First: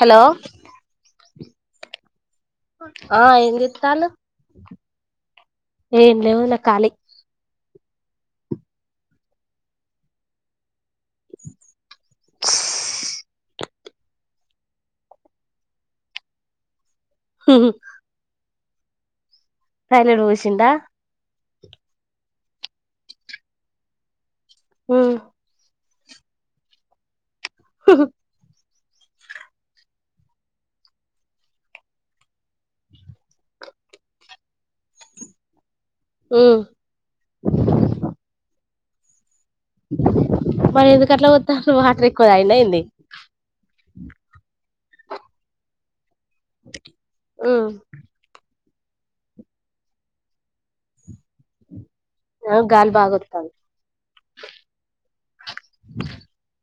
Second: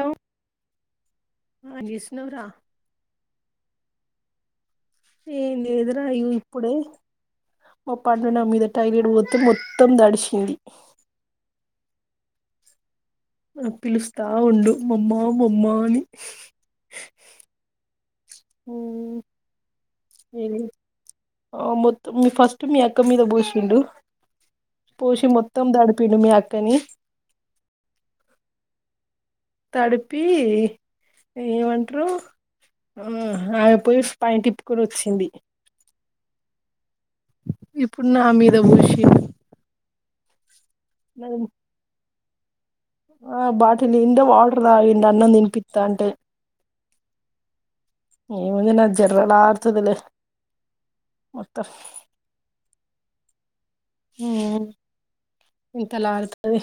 Hello ఆ నిస్తనవ్ర ఆ ఎన్ చేతలు ఏం లేదురా ఇప్పుడే మ పండు నా మీద టాయిలెట్ పోతే మొత్తం దడిచింది [unintelligible] నువ్వు పిలుస్తా ఉండు మమ్మ మమ్మ అని హు హు ఉ టాయిలెట్ పోషిండా మొత్తం మీ ఫస్ట్ మీ అక్క మీద పోసిండు పోషి మొత్తం తడు పిండు మీ అక్కని హు హు తడిపి ఏమంట్రు ఉ ఆమేపోయి పై తిప్పుకొని వచ్చింది ఉ ఇప్పుడు నా మీద పోసి ది [unintelligible] మరి ఎందుకట్లా వోత్తరు వాటరే ఎక్కువ తాగిందా ఏంది ఆ బాటిల్ నిండా వాడు తాగిండు అన్నం తినిపిత్తంటే ఉ ముందున జరలార్థదిలే మొత్తం ఆ గాలి బాగొత్తాంది ఉ ఇంతలాలతది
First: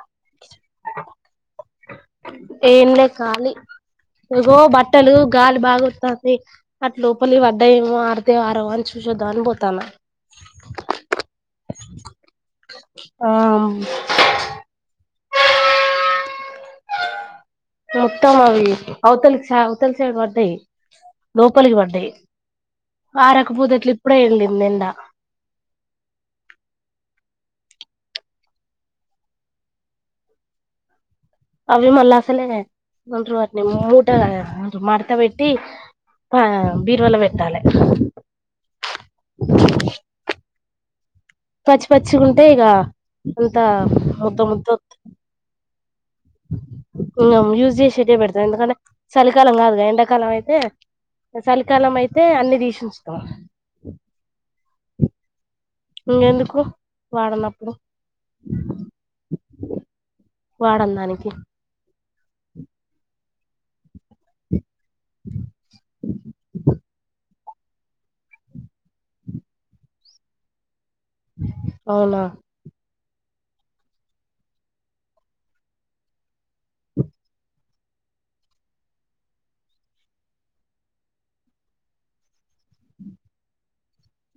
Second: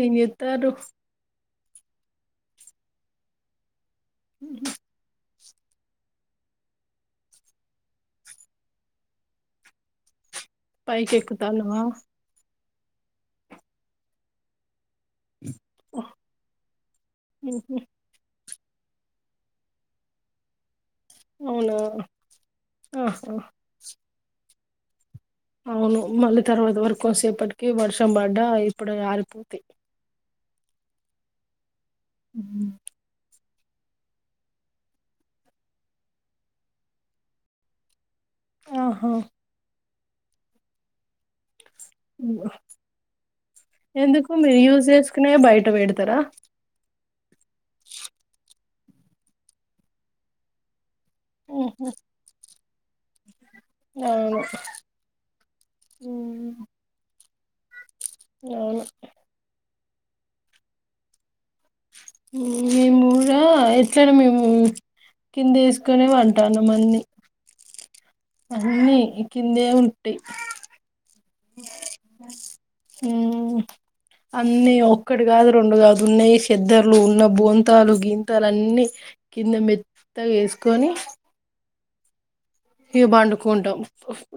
ఏం చే తాండ్రు ఏం లే ఖాలి ఇగో బట్టలు గాలి బాగా వస్తాంది అట్ లోపలి పడ్డాయేమో ఆరతయొ ఆరవో అని చూసొద్దా మని పోతన్నా పైకెక్కుతన్నావా ఆ ఉహు మొత్తమ అవి అవుతలి సా అవుతలి సైడ్ పడ్తాయి అవునా లోపలికి పడ్డాయి ఆహా ఆరకపోతే ఇట్లే ఇప్పుడే వెళ్ళిన్ నిన్న అవును మళ్ళీ తర్వాత వరకు కొసేపటికే వర్షం పడ్డా ఇప్పుడు ఆరిపోతాయి అవి మళ్ళ అసలే ఉమ్. గుంటరు ని మూట మడత పెట్టి ఆ బీరువాలో పెట్టాలే ఆహా పచ్చి పచ్చికుంటయిగా అంత ముద్ద ముద్ద ఇత్తార ఇ యూజ్ చేసిఇటే పెడతాం ఎందుకంటే చలికాలం కాదుగా ఎండాకాలం అయితే చలికాలం అయితే అన్ని తీసు చూస్తా ఆవును ఇంగ ఎందుకు వాడనప్పుడు అవును వాడందానికి అ మేము ర [unintelligible] అట్లా నె మేము కింద వేసుకొనే వంటాము మన్ని అన్నీ కిందే ఉంటయి అవునా అన్ని ఒక్కటి కాదు రెండు కాదు ఉన్నాయి చెద్దర్లు ఉన్న బొంతాలు గింతాలు అన్ని కింద మెత్త గా వేసుకొనీ ఇహ బండుకుంటం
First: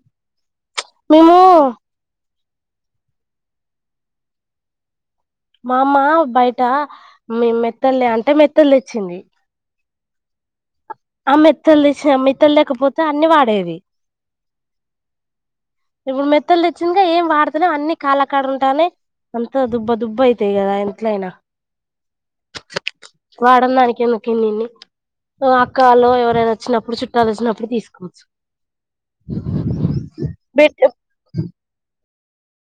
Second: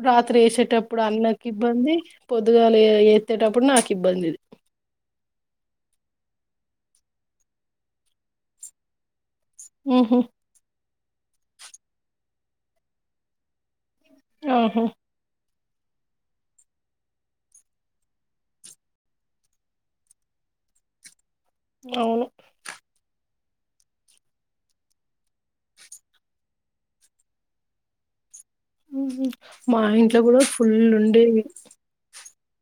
రాత్రి ఏసె ప్పుడు మేము అన్నకి ఇబ్బంది పొద్దుగాలు ఎత్తేటప్పుడు నాకు ఇబ్బందిది మా అమ్మ బయట అమ్మి మెత్తల్లె అంటే మెత్తల్లు తెచ్చింది ఉహు ఆ మెత్తలు తీసేయ్ మెత్తలు లేకపోతే అన్ని వాడేవి. ఓహో ఇప్పుడు మెత్తలు తెచ్చిందిగా ఏం వాడుతాలేం అన్ని కాళ్ల కాడ ఉంటాన్నై, అంత దుబ్బ దుబ్బ అయితయి కదా ఎంట్లయినా అవును వాడన్ దానికి ఎందుకిన్నిన్ని, ఆ అక్కలో ఎవరైనా వచ్చినప్పుడు చుట్టాలచ్చినప్పుడు తీసుకోవచ్చు. ఉహు మా ఇంట్లో కూడా బెడ్ ఫుల్ ఉండేవి.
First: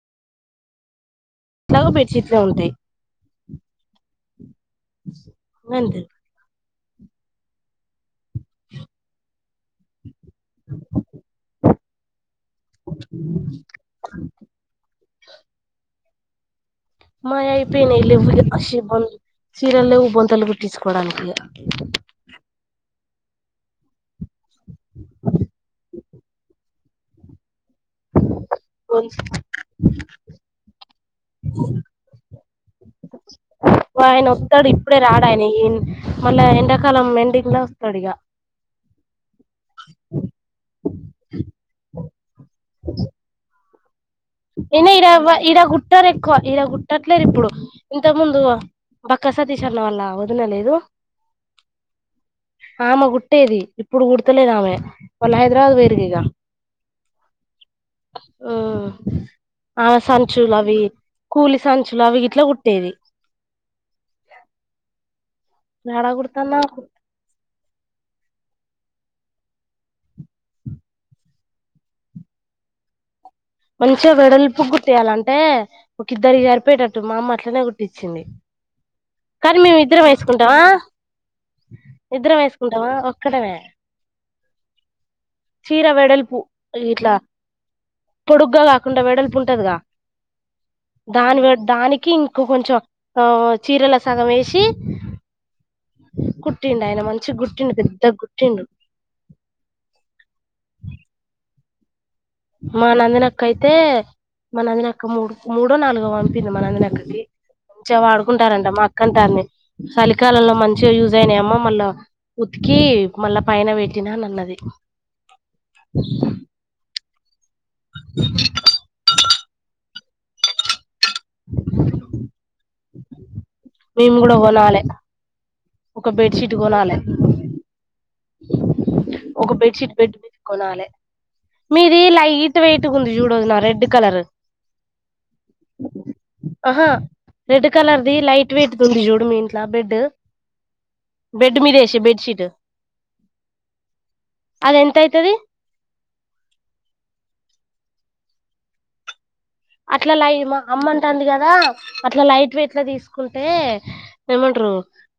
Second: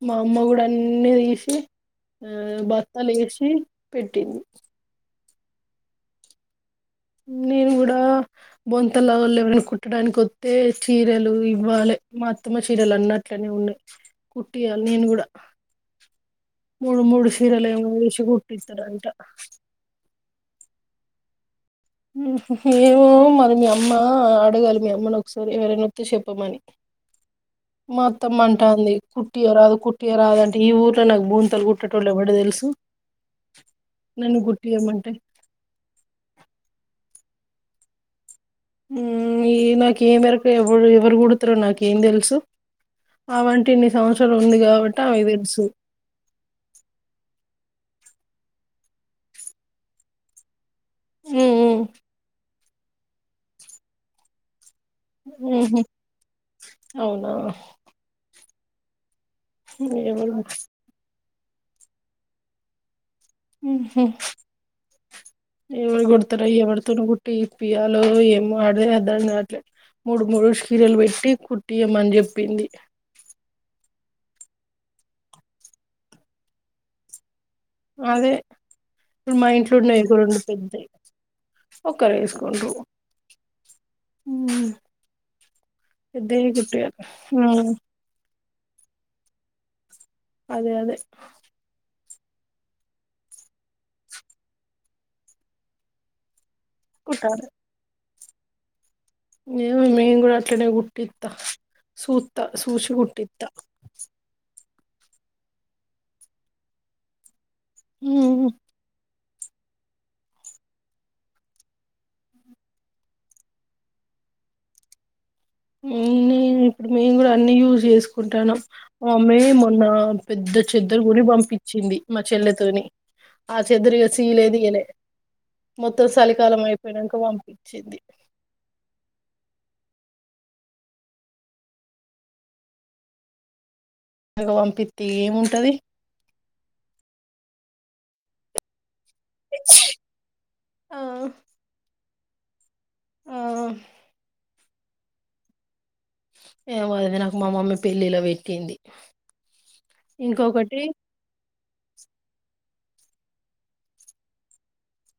మా అమ్మ గుడ అన్నీదీస్ సి ఎట్లాగో ఆ బెడ్షీట్లే ఉంటాయి బత్తాల ఏసి పెట్టింది. నందిన్ నేను కూడా బొంతల వాళ్ళువరన కుట్టడానికి ఒత్తే చీరలు ఇవ్వాలె, మా అత్తమ్మ చీరలు అన్నట్లనే ఉన్నయ్, కుట్టియాలె నేను కూడా. మూడు మూడు చీరలు ఏమో మాయైపోనై వేసి లెవ్వు, కుట్టిస్తారంట [unintelligible] చీరల్ లెవ్వు బొంతలు కుట్ తీస్కోడానికే ఉహ్ హ్మ్ ఏ మో మీ అమ్మ ఆ అడగాలె మీ అమ్మని ఒకసారి ఎవరైన వత్తే షెప్పమని. మా అత్తమ్మ అంటాంది కుట్టియ్య రాదు కుట్టియ్య రాదు అంటే, ఈ ఊర్ల నాకు బొంతలు కుట్టేటోళ్లు ఎవడు తెలుసు. గఉం ఒ ఆయన ఒత్తడు, ఇప్పుడే రాడాయన ఈన్ మొన్నా ఎండకు కలం మెండింగ్లా ఒస్తడిగా. ఊమ్ ఈమెకు ఏం ఎరక ఎవడు ఎవరు కుడతరో నాకేందెలుసు, అవం ఇన్ని సంవస్ ఏనీ ఇడ ఎవ్వ ఇడ కుట్టరు ఎక్కువ ఇడ కుట్టట్లేదు ఇప్పుడు. ఇంతకు ముందు ఆ బక్కా సతీష్ అలా వాళ్ల ఒదిన లేదు. ఊమ్ ఉ ఆమె గుట్టేది ఇప్పుడు గుడ్తలేదు ఆమె. వాళ్ళు హైదరాబాద్ ఊహ్మ్ పోయిర్రు ఇగ అవునా ఆ ఆ ఎవరు సంచులవి కూలి సంచులు అవి గిట్ల కుట్టేది. ఉహు యాడ ఎవగుడతడో కుడతాంది ఆమె ఎవడుతోనో గుటి ఇ పి అలో ఏమో అదే అర్థం గవట్లే మూడు మూడు శీరలు వెట్టి కుట్టియమని చెప్పింది మంచిగా వెడల్పుగా గుట్టియాలంటే ఒక ఇద్దరి జరిపోయేటట్టు మా అమ్మ అట్లనే కుట్టించింది అదే ఇప్పుడు మా కానీ ఇంట్లో మేము ఉన్నాయి ఇద్రం ఒక రెండు ఎసుకుంటం ఆ పెద్దయి ఒక్కరు ఇద్రం ఎసుకుంటమ ఒక్కటమే ఊమ్ చీర వెడల్పు పెద్దగానే కుట్టారు ఇట్లా ఊమ్ పొడుగ్గా గాకుండా వేడల్పు ఉంటదిగా అదే అదే దానివె దానికి కి ఇంక కొంచం ఆ చీరల సగం ఎసి కుట్ ట్టిండ్ ఆయన మంచి గుట్టిండు పెద్ద గు టిండు ఏ మమీ ఒ అట్లనే గుటిత్త సూత సూషిగుట్టీత్త మన నందిని అక్క మూడు మూడో నాలుగో వంపింది మా నందినక్కకి మంచే ఉమ్ వాడుకుంటారంట మా అక్క అంటాంది చలికాలలో మంచిగా యూజ్ అయినాయమో మళ్ళా ఉతికి మళ్ళా పైన పెట్టినా అన్నది నేను ఇప్పుడు మిం గుడ అ యూజై చేసుకుంటామ్ మమి మోన్న పెద్దచ్చ చెద్దరు గుడి పంపించింది మా చెల్లెతోని ఆ చెద్దరుగా మేము కూడా సీలే కొనాలే దియలే మొత్తం ఒక బెడ్షీట్ చలికాలం కొనాలే అయిపోయియాక పంపించింది ఒక బెడ్షీట్ బెడ్ మీది కొనాలి మీది లైట్ వెయిట్ ఉంది చూడొదినా రెడ్ కలర్ అనగ పంపితి ఏముంటది ఆహా రెడ్ కలర్ ద లైట్ వేట్ తంది చూడు మీ ఇంట్లా బెడ్ ఆ బెడ్ మీదేశె బెడ్ చిడు ఆ అద ఎంత అయితది ఏమో అది నాకు మా మమ్మీ పెళ్ళిలో పెట్టింది అట్లా లాయ మా ఇంకొకటి అమ్మంటంది కదా అట్లా లైట్ వెయిట్లా తీసుకుంటే ఏమంటారు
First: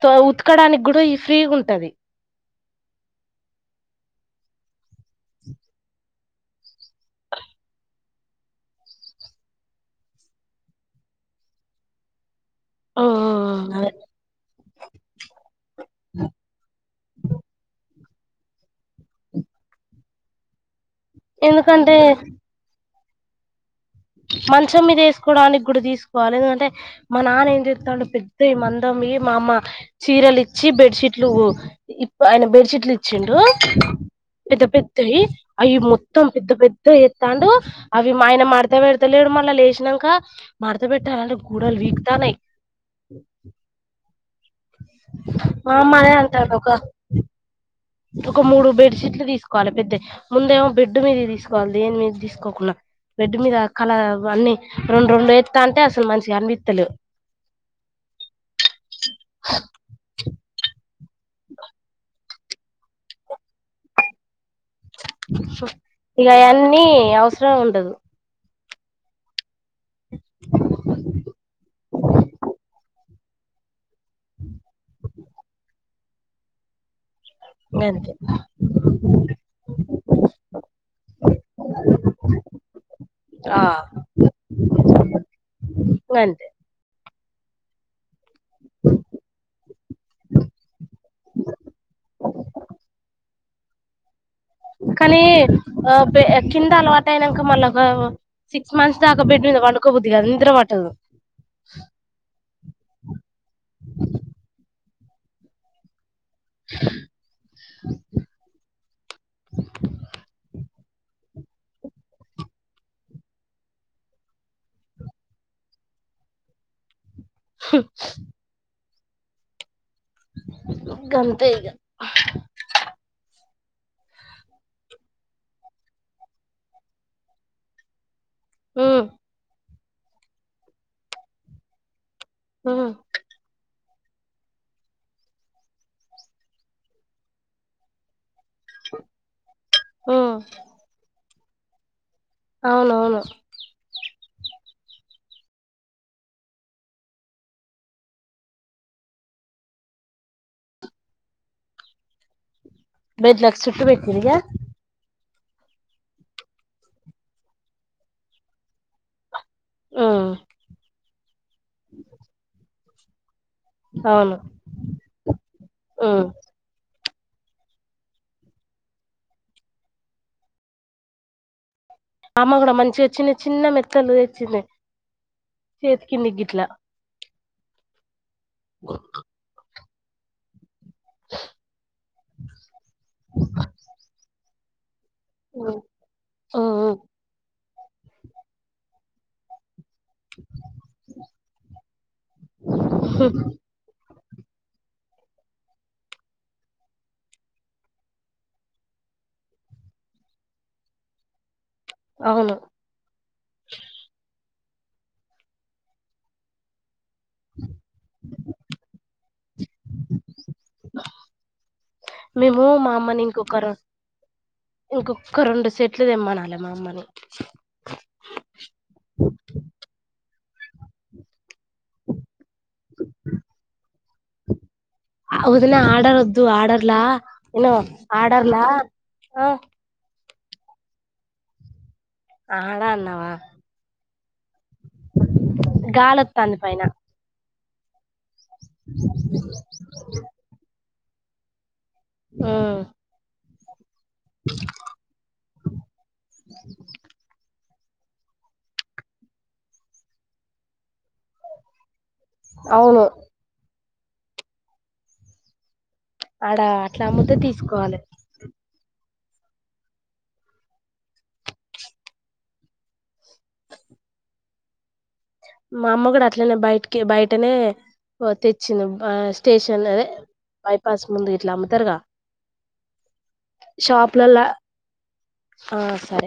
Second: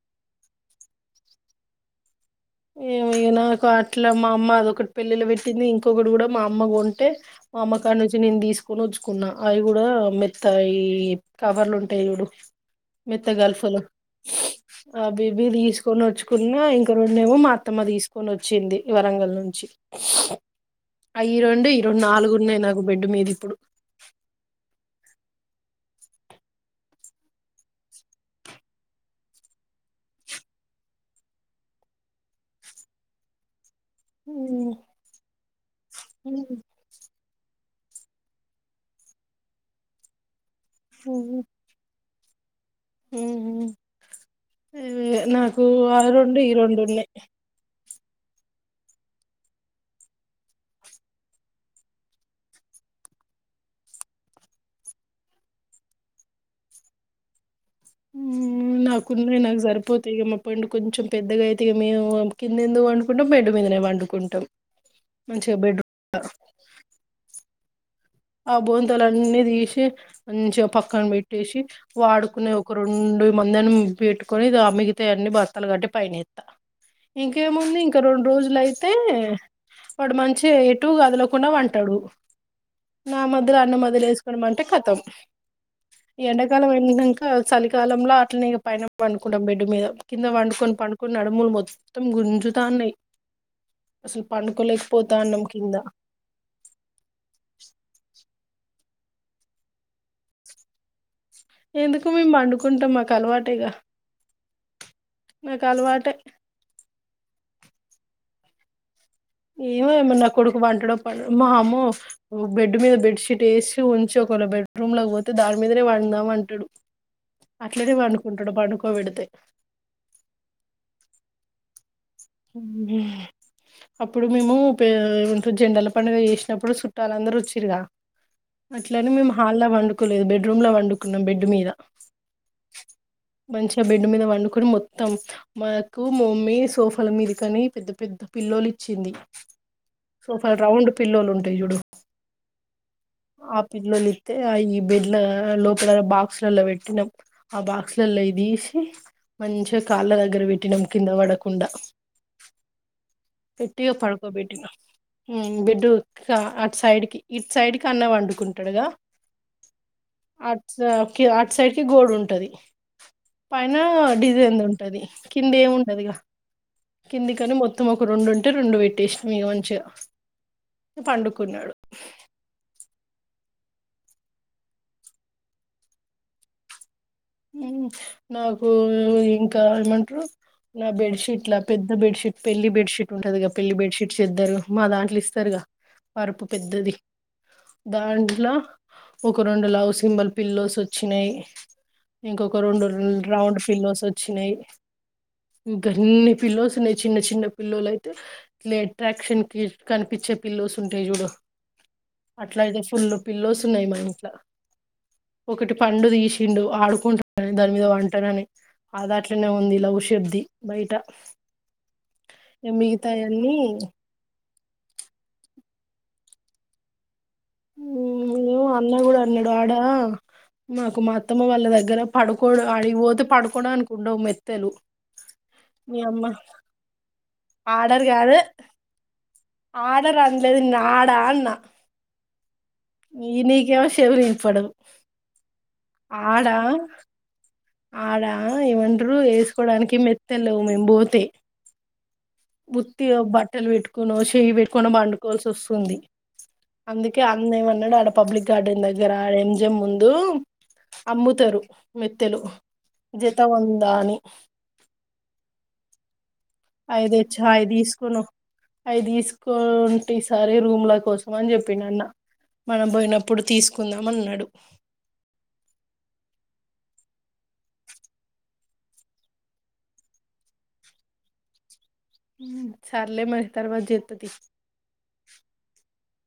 త ఉతుకడానికి కూడా ఈ ఫ్రీ ఉంటది ఎమో ఈగ నాకు అట్లా మా అమ్మ అదొకటి పెళ్ళిలు పెట్టింది ఇంకొకటి కూడా మా అమ్మ కొంటే మా అమ్మ కాడ నుంచిి నేను తీసుకొని ఉచ్చుకున్నా అవి కూడా మెత్తాయి కవర్లు ఉంటాయి చడు మెత్తగల్ఫలు ఆ బిబీ తీసుకొని వచ్చుకున్నా ఇంక రెం మేము మా అత్తమ్మ తీసుకొని వచ్చింది వరంగల్ నుంచి అయ్యి రెండు ఈ ఎందుకంటే రెండు నాలుగున్నాయి నాక్ బెడ్డు మీద ఇప్పుడు తీసుకోడానికి కూడా తీసుకోవాలి ఎందుకంటే మా నాన్న ఏం చేస్తాండు పెద్ద ఈ మందం ఈ మా అమ్మ చీరలు ఇచ్చి బెడ్షీట్లు ఇ ఆయన బెడ్షీట్లు ఇచ్చిండు పెద్ద పెద్దవి అవి మొత్తం పెద్ద పెద్ద తాండు అవి మా ఆయన మడ పెడతలేడు మళ్ళా లేచినంక మడత పెట్టాలంటే గూడల్ వీక్ తానై ఉ ఉమ్ మా అమ్మ అదే ఈ అంటాంది ఒక రెండు ఉన్నాయి ఒక మూడు బెడ్షీట్లు తీసుకోవాలి పెద్దయ్ ముందేమో బెడ్ మీద తీసుకోవాలి దేని మీద తీసుకోకున్నా బెడ్ మీద కల అన్ని రెండు రెండు ఎస్తాఅంటే అసలు మంచిగా అనిపిస్తలే నాకున్నాయి నాకు సరిపోతాయి ఇగ మా పండు కొంచెం పెద్దగా అయితేగా మేము కింద ఎందుకు పండుకుంటా బెడ్డు మీదనే పండుకుంటాం ఇగా ఆయన్ని అవసరం ఉం అదు ఆ బొంతలన్నీ తీసి మంచిగా పక్క పెట్టేసి వాడుకునే ఒక రెండు మందను పెట్టుకని ద మిగతాయి అని బత్తల కట్టి పైనెత్త ఇంకేముంది ఇంకా గంతే రెండు రోజులు అయితే వాడు మంచిగా ఎటు కదలకుండా పంటడు నా మధ్యల ఆ అన్న మధ్యల వేసుకునీ పంటె కతం ఈ గంతే ఎండాకాలం ఎళ్ళినంక చలికాలంల అట్లనేగా పైన పండుకుంటాం బెడ్డు మీద కింద పండుకొని పండుకొని నడుములు మొత్తం గుంజుతాన్నాయి కానీ కింద ఆ కింద అలవాటు అయినా మళ్ళా బావ్ సిక్స్ మంత్స్ దాకా బెడ్డు మీద పడుకో బుద్ధి కాదు నిద్ర పట్టదు ఎందుకు మేము పండుకుంటాం మాకు అలవాటేగా నాకు అలవాటే [inaudible] ఏమో ఏమో నా కొడుకు పంటడో పండడో మా అమ్మో బెడ్డు మీద బెడ్ షీట్ వేసి ఉంచి ఒక వేళ బెడ్రూమ్లకి పోతే దాని మీదనే పడుదాం అంటాడు అట్లనే పండుకుంటాడు పండుకు కోవిడితే గంతే ఇగా అప్పుడు మేము పే ఏవింటివో జెండల పండగ చేసినప్పుడు సుట్టలందరు వచ్చిర్రుగా ఉమ్ అట్లనే మేము హాల్లా పండుం కు లేదు బెడ్రూం లో పండుకున్నాం బెడ్ మీద ఆ మంచిగా బెడ్ మీద వండుకొని మొత్తం మాకు మమ్మీ సోఫా ల మీది కనీ పెద్ద పెద్ద పిల్లోలు ఇచ్చింది ఉమ్ సోఫల్ రౌండ్ పిల్లోలు వున్ తే చూడు అవునవును ఆ పిల్లో లీవ్ అయితే ఆ ఈ బెడ్ల లోపల బాక్స్లలో పెట్టినాం ఆ బాక్స్ లలో తీసి మంచిగా కాళ్ళ దగ్గర పెట్టినాం కింద పడకుండా బెడ్లకి చుట్టూ పెట్టిర్రుగా బెడ్డు క అటు సైడ్కి ఇటు సైడ్ కి అన్నవి పండుకుంటాడుగా ఉమ్ అచ్చా కి ఆట్ అట్ సైడ్ కి గోడ్ ఉంటది పైన అవును డిజైంది ఉంటది కింద ఏమున్నాదిగా ఉమ్ కిందికని మొత్తమొ అప్ ఒక రెండు ఉంటే రెండు పెట్టేసినా ఇగ మంచిగా పండుకున్నాడు అమ్మ కూడా మంచిగా చిన్న మెత్తలు తెచ్చింది చేతికిందికి గిట్లా మ్ నాకు ఇంకా ఎమన్నా ట్రూ నా బెడ్షీట్లా పెద్ద బెడ్ షీట్ పెళ్లి బెడ్షీట్ ఉంటుందిగా పెళ్లి బెడ్షట్ చేద్దరు మాలాంటి పలిస్తారుగా పర్పు పెద్దది దాంట్లో ఒక రెండు లవ్స్ సింబల్ పిల్లోస్ వచ్చినాయి ఇంకొక రెండు రౌండ్ ఫిలోస్ వచ్చినాయి ఇంకా ఇన్ని పిల్లోస్ ఉన్నాయి చిన్న చిన్న పిల్లోలు అయితే ఇట్ల అట్రాక్షన్ కి కనిపించే పిల్లోస్ ఉంటాయి చూడు అవును అట్లా ఇతే ఫుల్లుక్ పిల్లోస్ ఉన్నాయి మా ఇంట్లో ఒకటి పండు తీసిండు ఆడు దాని మీద వంటనని ఆదాట్లోనే ఉంది లవ్ షేప్ ది బయట మిగతాయ అన్ని ఇంకొక్క రెండు సెట్లు దెమ్మనాలె మా అమ్మని [unintelligible] అన్న కూడా అన్నాడు ఆడా మాకు మా అత్తమ్మ వాల్ [inaudible] దగ్గర పడుకోడు అడికి పోతే పడుకోవడానికుండవు మెత్తలు వదిన మీ ఆర్డర్ అమ్మ వద్దు ఆర్డర్లా ఇను ఆడర్లా అడ రనలేదు నాడా అన్నా ఆడ అన్నావా ఈ నీకేమో షెవులినపడవు ఆడ గాలొత్తాంది పైన ఆడ ఆ ఏవంటరు ఏసుకోవడానికి మెత్తల్లేవు మేం బో తే ఉమ్ బుత్తిగ బట్ తెెలివిట్ కోనో చెయి పెట్టుకొనో పండుకోవాల్సి వస్తుంది అందుకే అన్న ఏమన్నా ఉన్నడాడ పబ్లిక్ గార్డెన్ దగ్గర ఎం జి యం ముందు అమ్ముతారు మీకు తె అవును జత వన్ దా అని అడ అట్లా అవి అమ్ముతే తెచ్చి తీసుకోవాలే కోంటి సారి రూమ్ ల కోసం అని చెప్పిండు అన్న మనం పోయినప్పుడు తీసుకుందాం అన్నాడు మా అమ్మ కూడా అట్లనే బయటికి బయటనే తెచ్చింది స్టేషన్ అదే బైపాస్ ముందు ఇట్లా అమ్ముతారుగా ఉమ్, సర్లే మరి తరువాత చెత్తా తీ షాపులలా ఆ సరే